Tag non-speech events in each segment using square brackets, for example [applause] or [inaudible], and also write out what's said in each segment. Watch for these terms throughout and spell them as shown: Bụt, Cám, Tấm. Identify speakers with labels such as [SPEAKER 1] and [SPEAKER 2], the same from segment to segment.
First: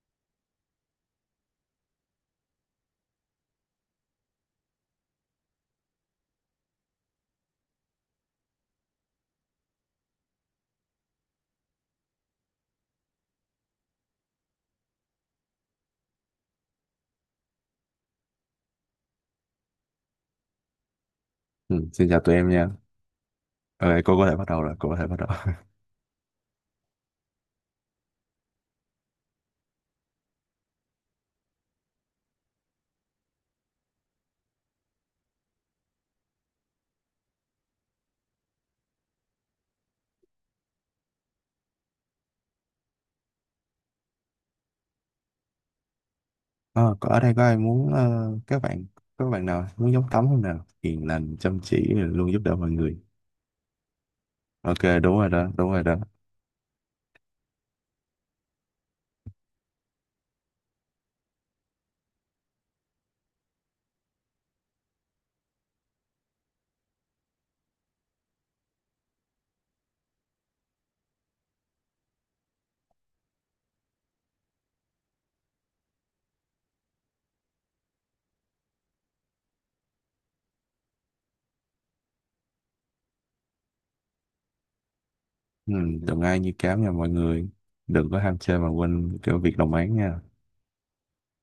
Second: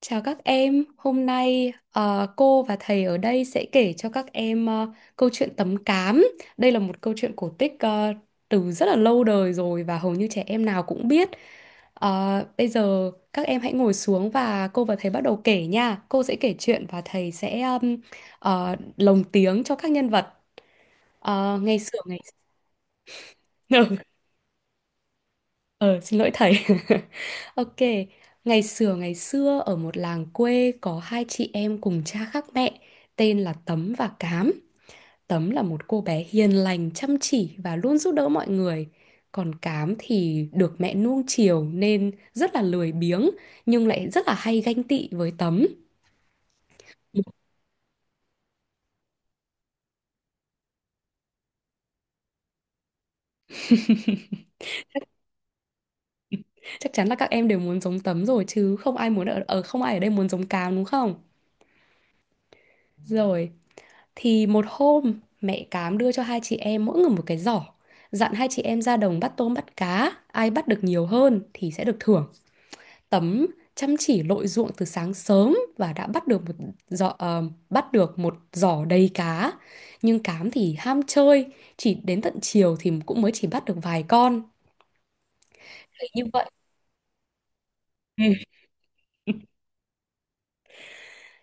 [SPEAKER 1] Chào các em, hôm nay cô và thầy ở đây sẽ kể cho các em câu chuyện Tấm Cám. Đây là một câu chuyện cổ tích từ rất là lâu đời rồi và hầu như trẻ em nào cũng biết. Bây giờ các em hãy ngồi xuống và cô và thầy bắt đầu kể nha. Cô sẽ kể chuyện và thầy sẽ lồng tiếng cho các nhân vật. Ngày
[SPEAKER 2] Ừ,
[SPEAKER 1] xưa
[SPEAKER 2] Xin
[SPEAKER 1] ngày
[SPEAKER 2] chào tụi em nha. Ờ,
[SPEAKER 1] [laughs]
[SPEAKER 2] cô có thể bắt đầu rồi, cô có thể bắt đầu.
[SPEAKER 1] Ờ, xin lỗi thầy. [laughs] Ok, ngày xưa ở một làng quê có hai chị em cùng cha khác mẹ, tên là Tấm và Cám. Tấm là một cô bé hiền lành, chăm chỉ và luôn giúp đỡ mọi người. Còn Cám thì được mẹ nuông chiều nên rất là lười biếng, nhưng lại rất là hay ganh tị với Tấm.
[SPEAKER 2] Ờ, có ở đây có
[SPEAKER 1] [laughs]
[SPEAKER 2] ai muốn các bạn nào muốn giống Tấm không nào? Hiền lành, chăm chỉ, luôn giúp đỡ mọi người. Ok, đúng rồi đó, đúng rồi đó.
[SPEAKER 1] Chắc chắn là các em đều muốn giống Tấm rồi, chứ không ai muốn ở, ở không ai ở đây muốn giống Cám đúng không? Rồi, thì một hôm mẹ Cám đưa cho hai chị em mỗi người một cái giỏ, dặn hai chị em ra đồng bắt tôm bắt cá. Ai bắt được nhiều hơn thì sẽ được thưởng. Tấm chăm chỉ lội ruộng từ sáng sớm và đã bắt được một giỏ ờ, bắt được một giỏ đầy cá. Nhưng Cám thì ham chơi, chỉ đến tận chiều thì cũng mới chỉ bắt được vài con.
[SPEAKER 2] Ừ,
[SPEAKER 1] Thế
[SPEAKER 2] đừng
[SPEAKER 1] như
[SPEAKER 2] ai
[SPEAKER 1] vậy,
[SPEAKER 2] như cám nha mọi người. Đừng có
[SPEAKER 1] ừ.
[SPEAKER 2] ham chơi mà quên cái việc đồng áng nha.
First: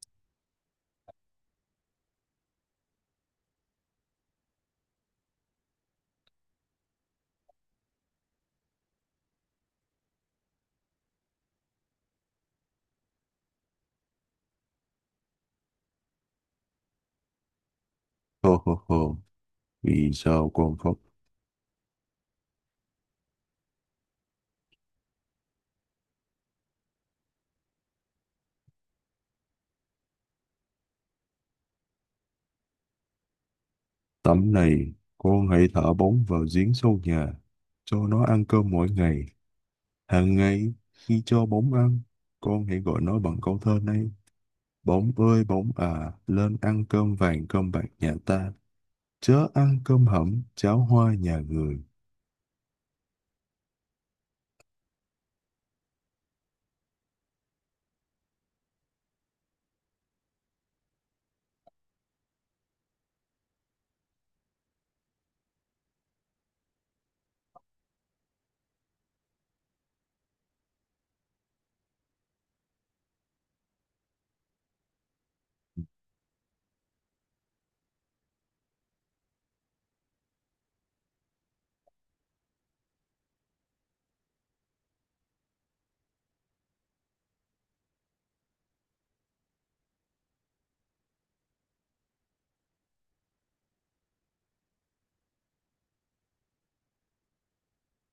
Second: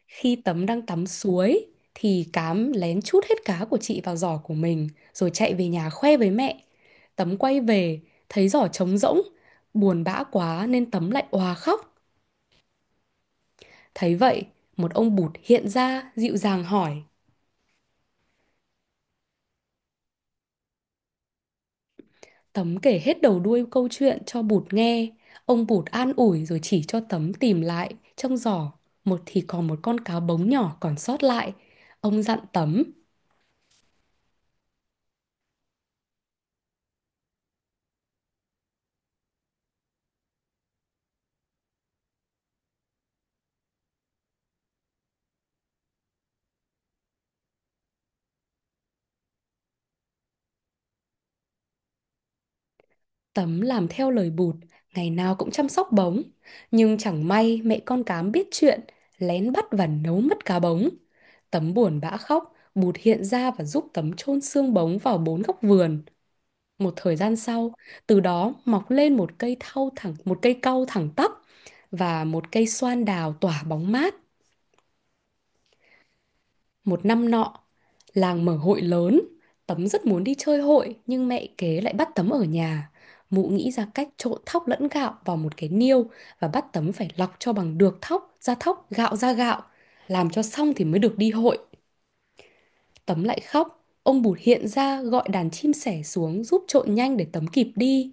[SPEAKER 1] Khi Tấm đang tắm suối thì Cám lén trút hết cá của chị vào giỏ của mình rồi chạy về nhà khoe với mẹ. Tấm quay về thấy giỏ trống rỗng, buồn bã quá nên Tấm lại òa khóc. Thấy vậy, một ông Bụt hiện ra dịu dàng hỏi.
[SPEAKER 2] Hô hô hô, vì sao con khóc?
[SPEAKER 1] Tấm kể hết đầu đuôi câu chuyện cho Bụt nghe. Ông Bụt an ủi rồi chỉ cho Tấm tìm lại trong giỏ. Một thì còn một con cá bống nhỏ còn sót lại. Ông dặn Tấm.
[SPEAKER 2] Tấm này, con hãy thả bóng vào giếng sâu nhà, cho nó ăn cơm mỗi ngày. Hàng ngày, khi cho bóng ăn, con hãy gọi nó bằng câu thơ này. Bỗng ơi bỗng à, lên ăn cơm vàng cơm bạc nhà ta, chớ ăn cơm hẩm cháo hoa nhà người.
[SPEAKER 1] Tấm làm theo lời Bụt, ngày nào cũng chăm sóc bóng. Nhưng chẳng may mẹ con Cám biết chuyện, lén bắt và nấu mất cá bóng. Tấm buồn bã khóc, Bụt hiện ra và giúp Tấm chôn xương bóng vào bốn góc vườn. Một thời gian sau, từ đó mọc lên một cây thau thẳng, một cây cau thẳng tắp và một cây xoan đào tỏa bóng mát. Một năm nọ, làng mở hội lớn, Tấm rất muốn đi chơi hội nhưng mẹ kế lại bắt Tấm ở nhà. Mụ nghĩ ra cách trộn thóc lẫn gạo vào một cái niêu và bắt Tấm phải lọc cho bằng được thóc ra thóc, gạo ra gạo. Làm cho xong thì mới được đi hội. Tấm lại khóc. Ông Bụt hiện ra gọi đàn chim sẻ xuống giúp trộn nhanh để Tấm kịp đi.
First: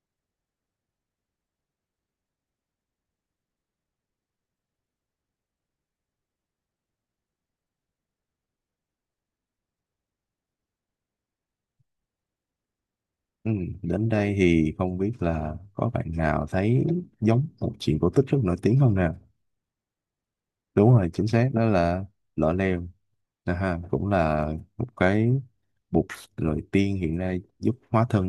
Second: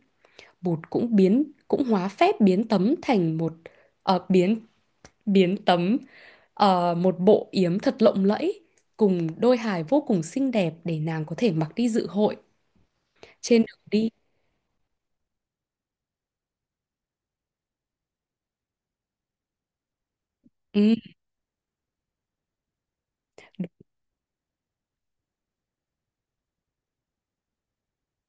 [SPEAKER 1] Bụt cũng hóa phép biến Tấm thành một, ờ, biến biến tấm một bộ yếm thật lộng lẫy cùng đôi hài vô cùng xinh đẹp để nàng có thể mặc đi dự hội.
[SPEAKER 2] Ừ,
[SPEAKER 1] Trên đường
[SPEAKER 2] đến
[SPEAKER 1] đi,
[SPEAKER 2] đây thì không biết là có bạn nào thấy giống một chuyện cổ tích rất nổi tiếng không nè?
[SPEAKER 1] ừ,
[SPEAKER 2] Đúng rồi, chính xác đó là Lọ Lem. À ha, cũng là một cái bộ lời tiên hiện nay giúp hóa thân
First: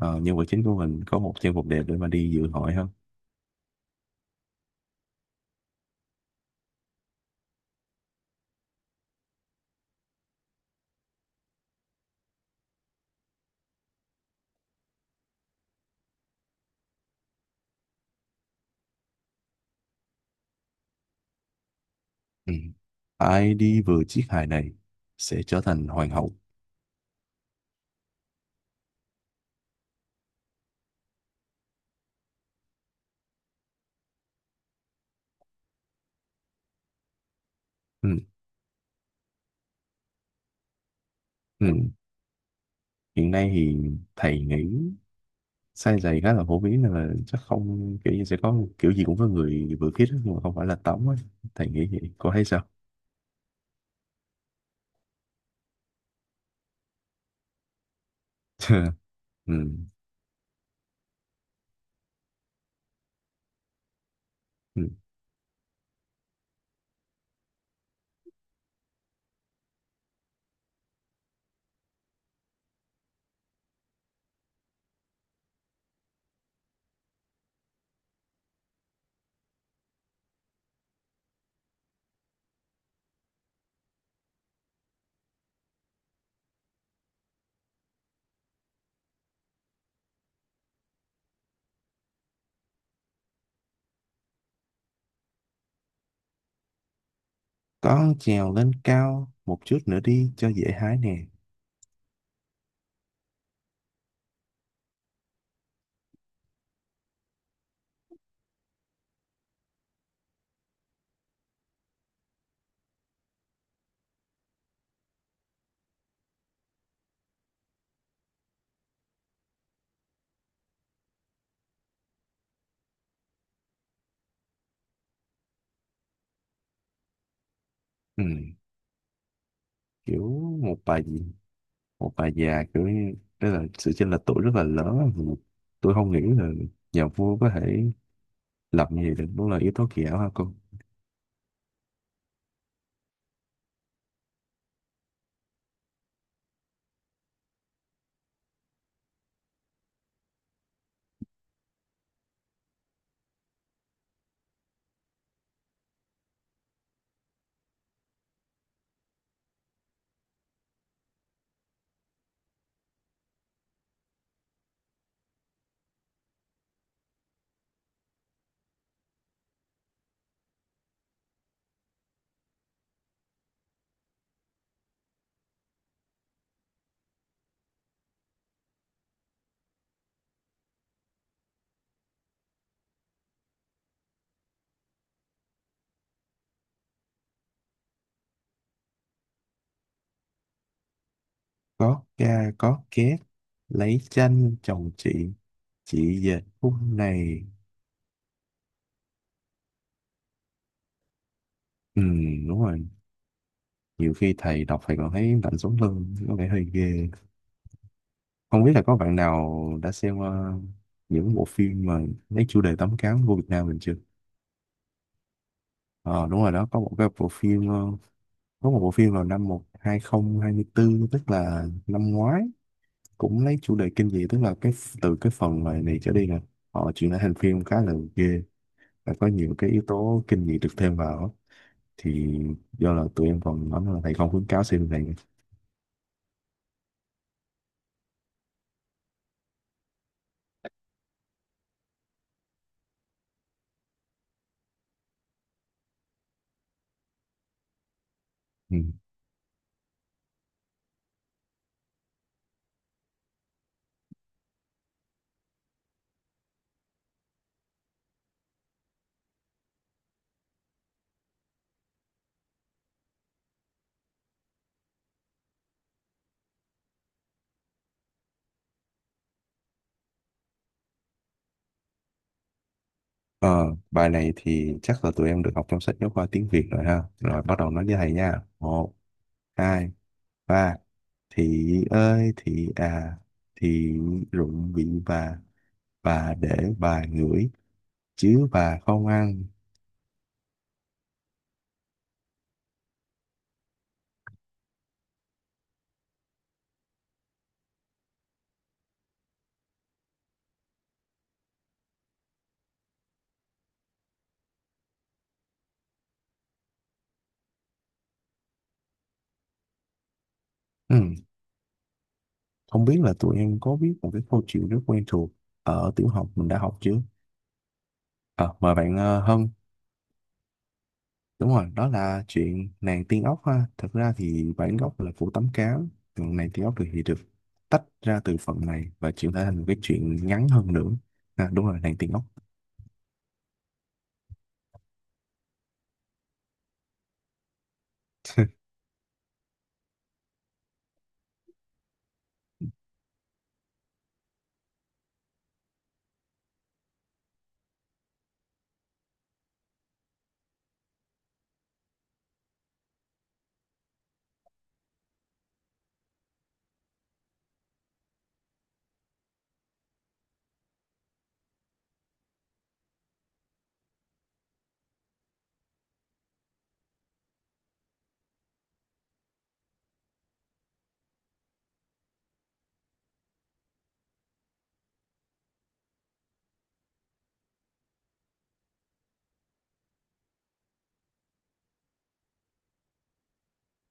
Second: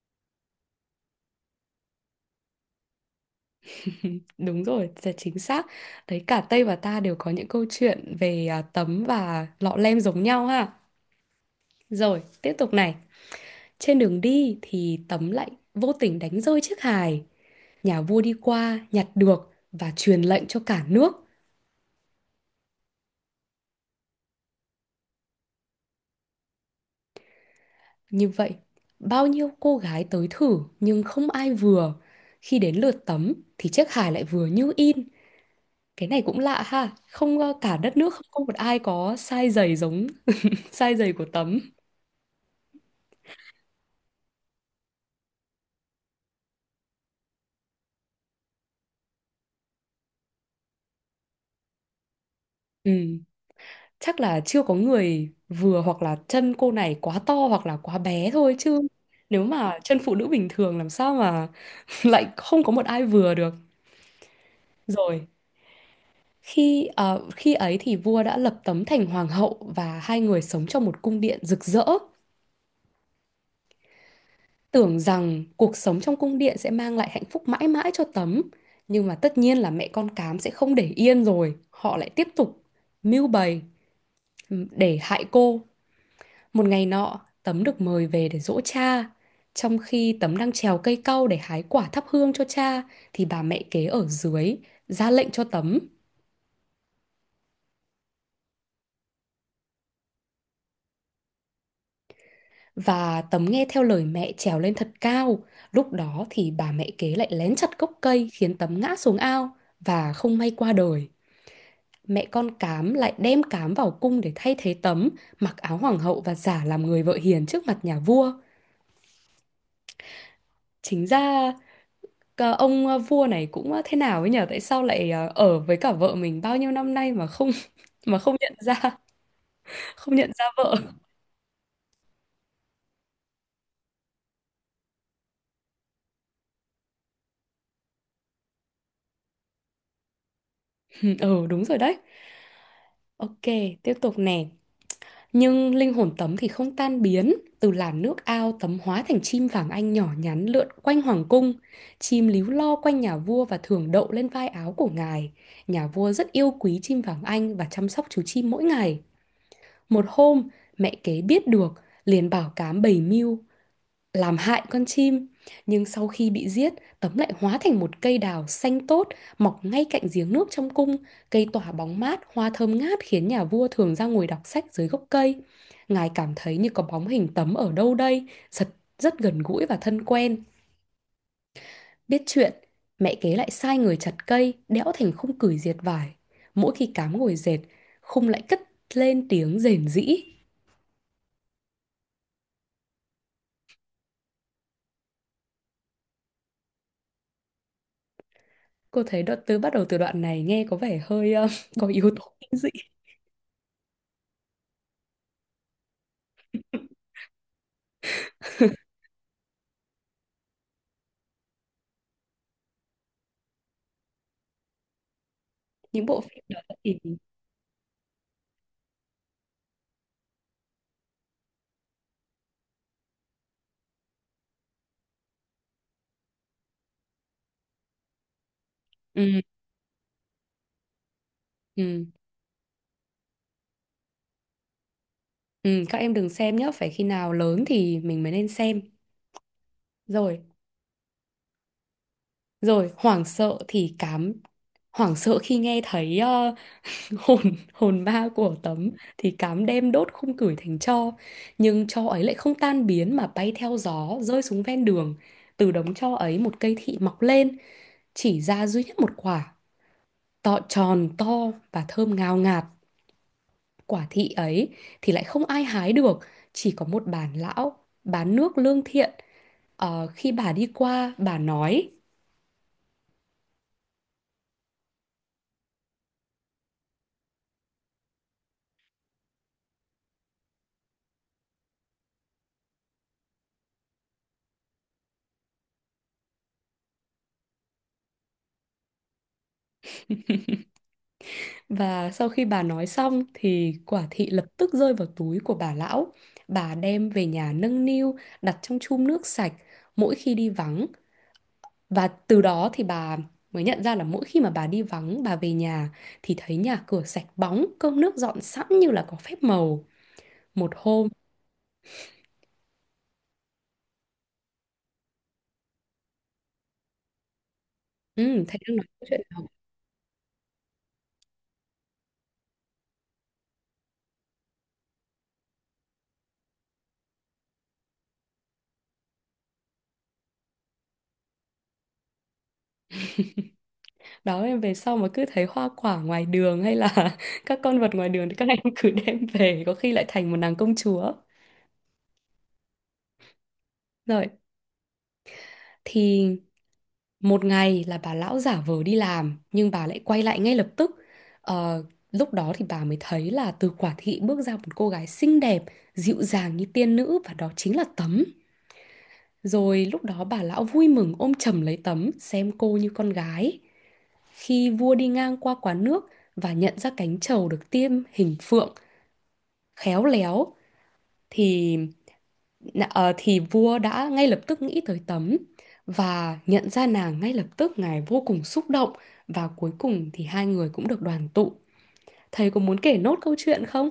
[SPEAKER 2] nhân vật chính của mình có một trang phục đẹp để mà đi dự hội hơn.
[SPEAKER 1] đúng rồi, là chính xác đấy. Cả Tây và ta đều có những câu chuyện về Tấm và Lọ Lem giống nhau ha. Rồi tiếp tục này, trên đường đi thì Tấm lại vô tình đánh rơi chiếc hài. Nhà vua đi qua nhặt được và truyền lệnh cho cả nước.
[SPEAKER 2] Ừ. Ai đi vừa chiếc hài này sẽ trở thành hoàng hậu.
[SPEAKER 1] Như vậy, bao nhiêu cô gái tới thử nhưng không ai vừa. Khi đến lượt Tấm thì chiếc hài lại vừa như in. Cái này cũng lạ ha, không cả đất
[SPEAKER 2] Ừ.
[SPEAKER 1] nước không có một ai có size giày giống [laughs] size giày của Tấm.
[SPEAKER 2] Ừ, hiện nay thì thầy nghĩ size giày khá là phổ biến nên là chắc không kiểu như sẽ có kiểu gì cũng có người vừa khít á, nhưng mà không phải là tống ấy, thầy nghĩ vậy cô thấy sao?
[SPEAKER 1] Ừ, chắc là chưa có người vừa, hoặc là chân cô này quá to hoặc là quá bé thôi chứ.
[SPEAKER 2] [laughs]
[SPEAKER 1] Nếu
[SPEAKER 2] Ừ.
[SPEAKER 1] mà chân phụ nữ bình thường làm sao mà [laughs] lại không có một ai vừa được.
[SPEAKER 2] Ừ.
[SPEAKER 1] Rồi, khi khi ấy thì vua đã lập Tấm thành hoàng hậu và hai người sống trong một cung điện rực rỡ, tưởng rằng cuộc sống trong cung điện sẽ mang lại hạnh phúc mãi mãi cho Tấm. Nhưng mà tất nhiên là mẹ con Cám sẽ không để yên rồi, họ lại tiếp tục mưu bày để hại cô. Một ngày nọ, Tấm được mời về để giỗ cha. Trong khi Tấm đang trèo cây cau để hái quả thắp hương cho cha thì bà mẹ kế ở dưới ra lệnh cho Tấm.
[SPEAKER 2] Con trèo lên cao một chút nữa đi cho dễ hái nè.
[SPEAKER 1] Và Tấm nghe theo lời mẹ trèo lên thật cao. Lúc đó thì bà mẹ kế lại lén chặt gốc cây khiến Tấm ngã xuống ao và không may qua đời. Mẹ con Cám lại đem Cám vào cung để thay thế Tấm, mặc áo hoàng hậu và giả làm người vợ hiền trước mặt nhà vua. Chính ra vua này cũng thế nào ấy nhở? Tại sao lại ở với cả vợ mình bao nhiêu năm nay mà không [laughs] mà
[SPEAKER 2] Ừ.
[SPEAKER 1] không không
[SPEAKER 2] Kiểu
[SPEAKER 1] nhận ra vợ.
[SPEAKER 2] một bà gì một bà già kiểu như, tức là sự chênh lệch tuổi rất là lớn á. Ừ. Tôi không nghĩ là nhà vua có thể lập như vậy được, đúng là yếu tố kỳ ảo ha cô.
[SPEAKER 1] [laughs] Ừ, đúng rồi đấy. Ok, tiếp tục nè. Nhưng linh hồn Tấm thì không tan biến, từ làn nước ao Tấm hóa thành chim vàng anh nhỏ nhắn lượn quanh hoàng cung. Chim líu lo quanh nhà vua và thường đậu lên vai áo của ngài. Nhà vua rất yêu quý chim vàng anh và chăm sóc chú chim mỗi ngày. Một hôm, mẹ kế biết được, liền bảo Cám bày mưu làm hại con chim. Nhưng sau khi bị giết, Tấm lại hóa thành một cây đào xanh tốt, mọc ngay cạnh giếng nước trong cung. Cây tỏa bóng mát, hoa thơm ngát khiến nhà vua thường ra ngồi đọc sách dưới gốc cây. Ngài cảm thấy như có bóng hình Tấm ở đâu đây, rất, rất gần gũi và thân quen. Biết chuyện, mẹ kế lại sai người chặt cây, đẽo thành khung cửi diệt vải. Mỗi khi Cám ngồi dệt, khung lại cất lên tiếng rền rĩ.
[SPEAKER 2] Có ca có két, lấy chanh chồng chị về khúc này.
[SPEAKER 1] Cô thấy đoạn từ bắt đầu từ đoạn này nghe có vẻ hơi có
[SPEAKER 2] Ừ,
[SPEAKER 1] yếu tố kinh
[SPEAKER 2] đúng
[SPEAKER 1] dị.
[SPEAKER 2] rồi, nhiều khi thầy đọc thầy còn thấy lạnh sống lưng, có vẻ hơi ghê. Không biết là có bạn nào đã xem những bộ phim mà lấy chủ đề tấm cám của Việt Nam mình chưa?
[SPEAKER 1] Những bộ
[SPEAKER 2] Ờ đúng
[SPEAKER 1] phim
[SPEAKER 2] rồi
[SPEAKER 1] đó
[SPEAKER 2] đó,
[SPEAKER 1] thì
[SPEAKER 2] có một bộ phim vào năm 2024 tức là năm ngoái, cũng lấy chủ đề kinh dị, tức là cái từ cái phần này, này trở đi nè, họ chuyển lại thành phim khá là ghê và có
[SPEAKER 1] ừ,
[SPEAKER 2] nhiều cái yếu tố kinh dị được thêm vào á.
[SPEAKER 1] ừ,
[SPEAKER 2] Thì do là tụi em còn nói là thầy không khuyến cáo xem này.
[SPEAKER 1] ừ, các em đừng xem nhé, phải khi nào lớn thì mình mới nên xem. Rồi, rồi hoảng sợ thì Cám hoảng sợ khi nghe thấy [laughs] hồn hồn ma của
[SPEAKER 2] Ừ.
[SPEAKER 1] Tấm thì Cám đem đốt khung cửi thành tro, nhưng tro ấy lại không tan biến mà bay theo gió rơi xuống ven đường. Từ đống tro ấy một cây thị mọc lên, chỉ ra duy nhất một quả tròn to và thơm ngào ngạt. Quả thị ấy thì lại không ai hái được, chỉ có một bà lão bán nước lương thiện. Khi bà đi qua bà nói.
[SPEAKER 2] Ờ, bài này thì chắc là tụi em được học trong sách giáo khoa tiếng Việt rồi ha. Rồi bắt đầu nói với thầy nha. Một, hai, ba. Thị ơi, thị à, thị rụng bị bà để bà ngửi, chứ bà không ăn.
[SPEAKER 1] Và sau khi bà nói xong thì quả thị lập tức rơi vào túi của bà lão. Bà đem về nhà nâng niu, đặt trong chum nước sạch mỗi khi đi vắng. Và từ đó thì bà mới nhận ra là mỗi khi mà bà đi vắng bà về nhà thì thấy nhà cửa sạch bóng, cơm nước dọn sẵn như là có phép màu. Một
[SPEAKER 2] Ừ.
[SPEAKER 1] hôm,
[SPEAKER 2] Không biết là tụi em có biết một cái câu chuyện rất quen thuộc ở tiểu học mình đã học chưa?
[SPEAKER 1] ừ,
[SPEAKER 2] Ờ,
[SPEAKER 1] thầy đang
[SPEAKER 2] mời
[SPEAKER 1] nói
[SPEAKER 2] bạn
[SPEAKER 1] câu chuyện đó.
[SPEAKER 2] Hân. Đúng rồi, đó là chuyện nàng tiên ốc ha. Thật ra thì bản gốc là Phủ Tấm Cám, còn nàng tiên ốc thì được tách ra từ phần này và chuyển thể thành một cái chuyện ngắn hơn nữa. À, đúng rồi, nàng tiên ốc.
[SPEAKER 1] Đó, em về sau mà cứ thấy hoa quả ngoài đường hay là [laughs] các con vật ngoài đường thì các em
[SPEAKER 2] [laughs]
[SPEAKER 1] cứ đem về, có khi lại thành một nàng công chúa. Rồi, thì một ngày là bà lão giả vờ đi làm nhưng bà lại quay lại ngay lập tức. Ờ, Lúc đó thì bà mới thấy là từ quả thị bước ra một cô gái xinh đẹp dịu dàng như tiên nữ, và đó chính là Tấm. Rồi lúc đó bà lão vui mừng ôm chầm lấy Tấm, xem cô như con gái. Khi vua đi ngang qua quán nước và nhận ra cánh trầu được tiêm hình phượng khéo léo thì ờ, thì vua đã ngay lập tức nghĩ tới Tấm và nhận ra nàng ngay lập tức. Ngài vô cùng xúc động và cuối cùng thì hai người cũng được đoàn tụ. Thầy có muốn kể nốt câu chuyện không?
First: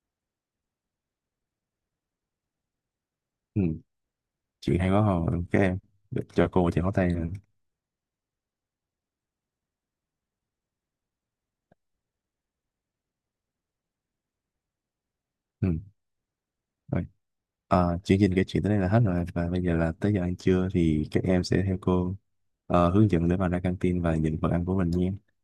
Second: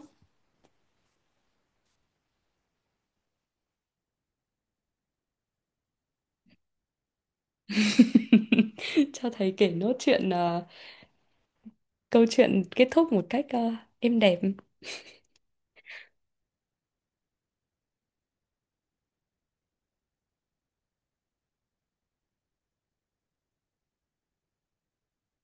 [SPEAKER 2] Ừ, chuyện hay quá hồi, các em. Để cho cô chào tay nè.
[SPEAKER 1] [laughs] Cho thầy kể nốt câu chuyện kết thúc một cách êm đẹp.
[SPEAKER 2] Ừ, rồi. Ờ, chương trình kể chuyện tới đây là hết rồi và bây giờ là tới giờ ăn trưa thì các em sẽ theo cô hướng dẫn để mà ra căng tin và nhận phần ăn của mình nha.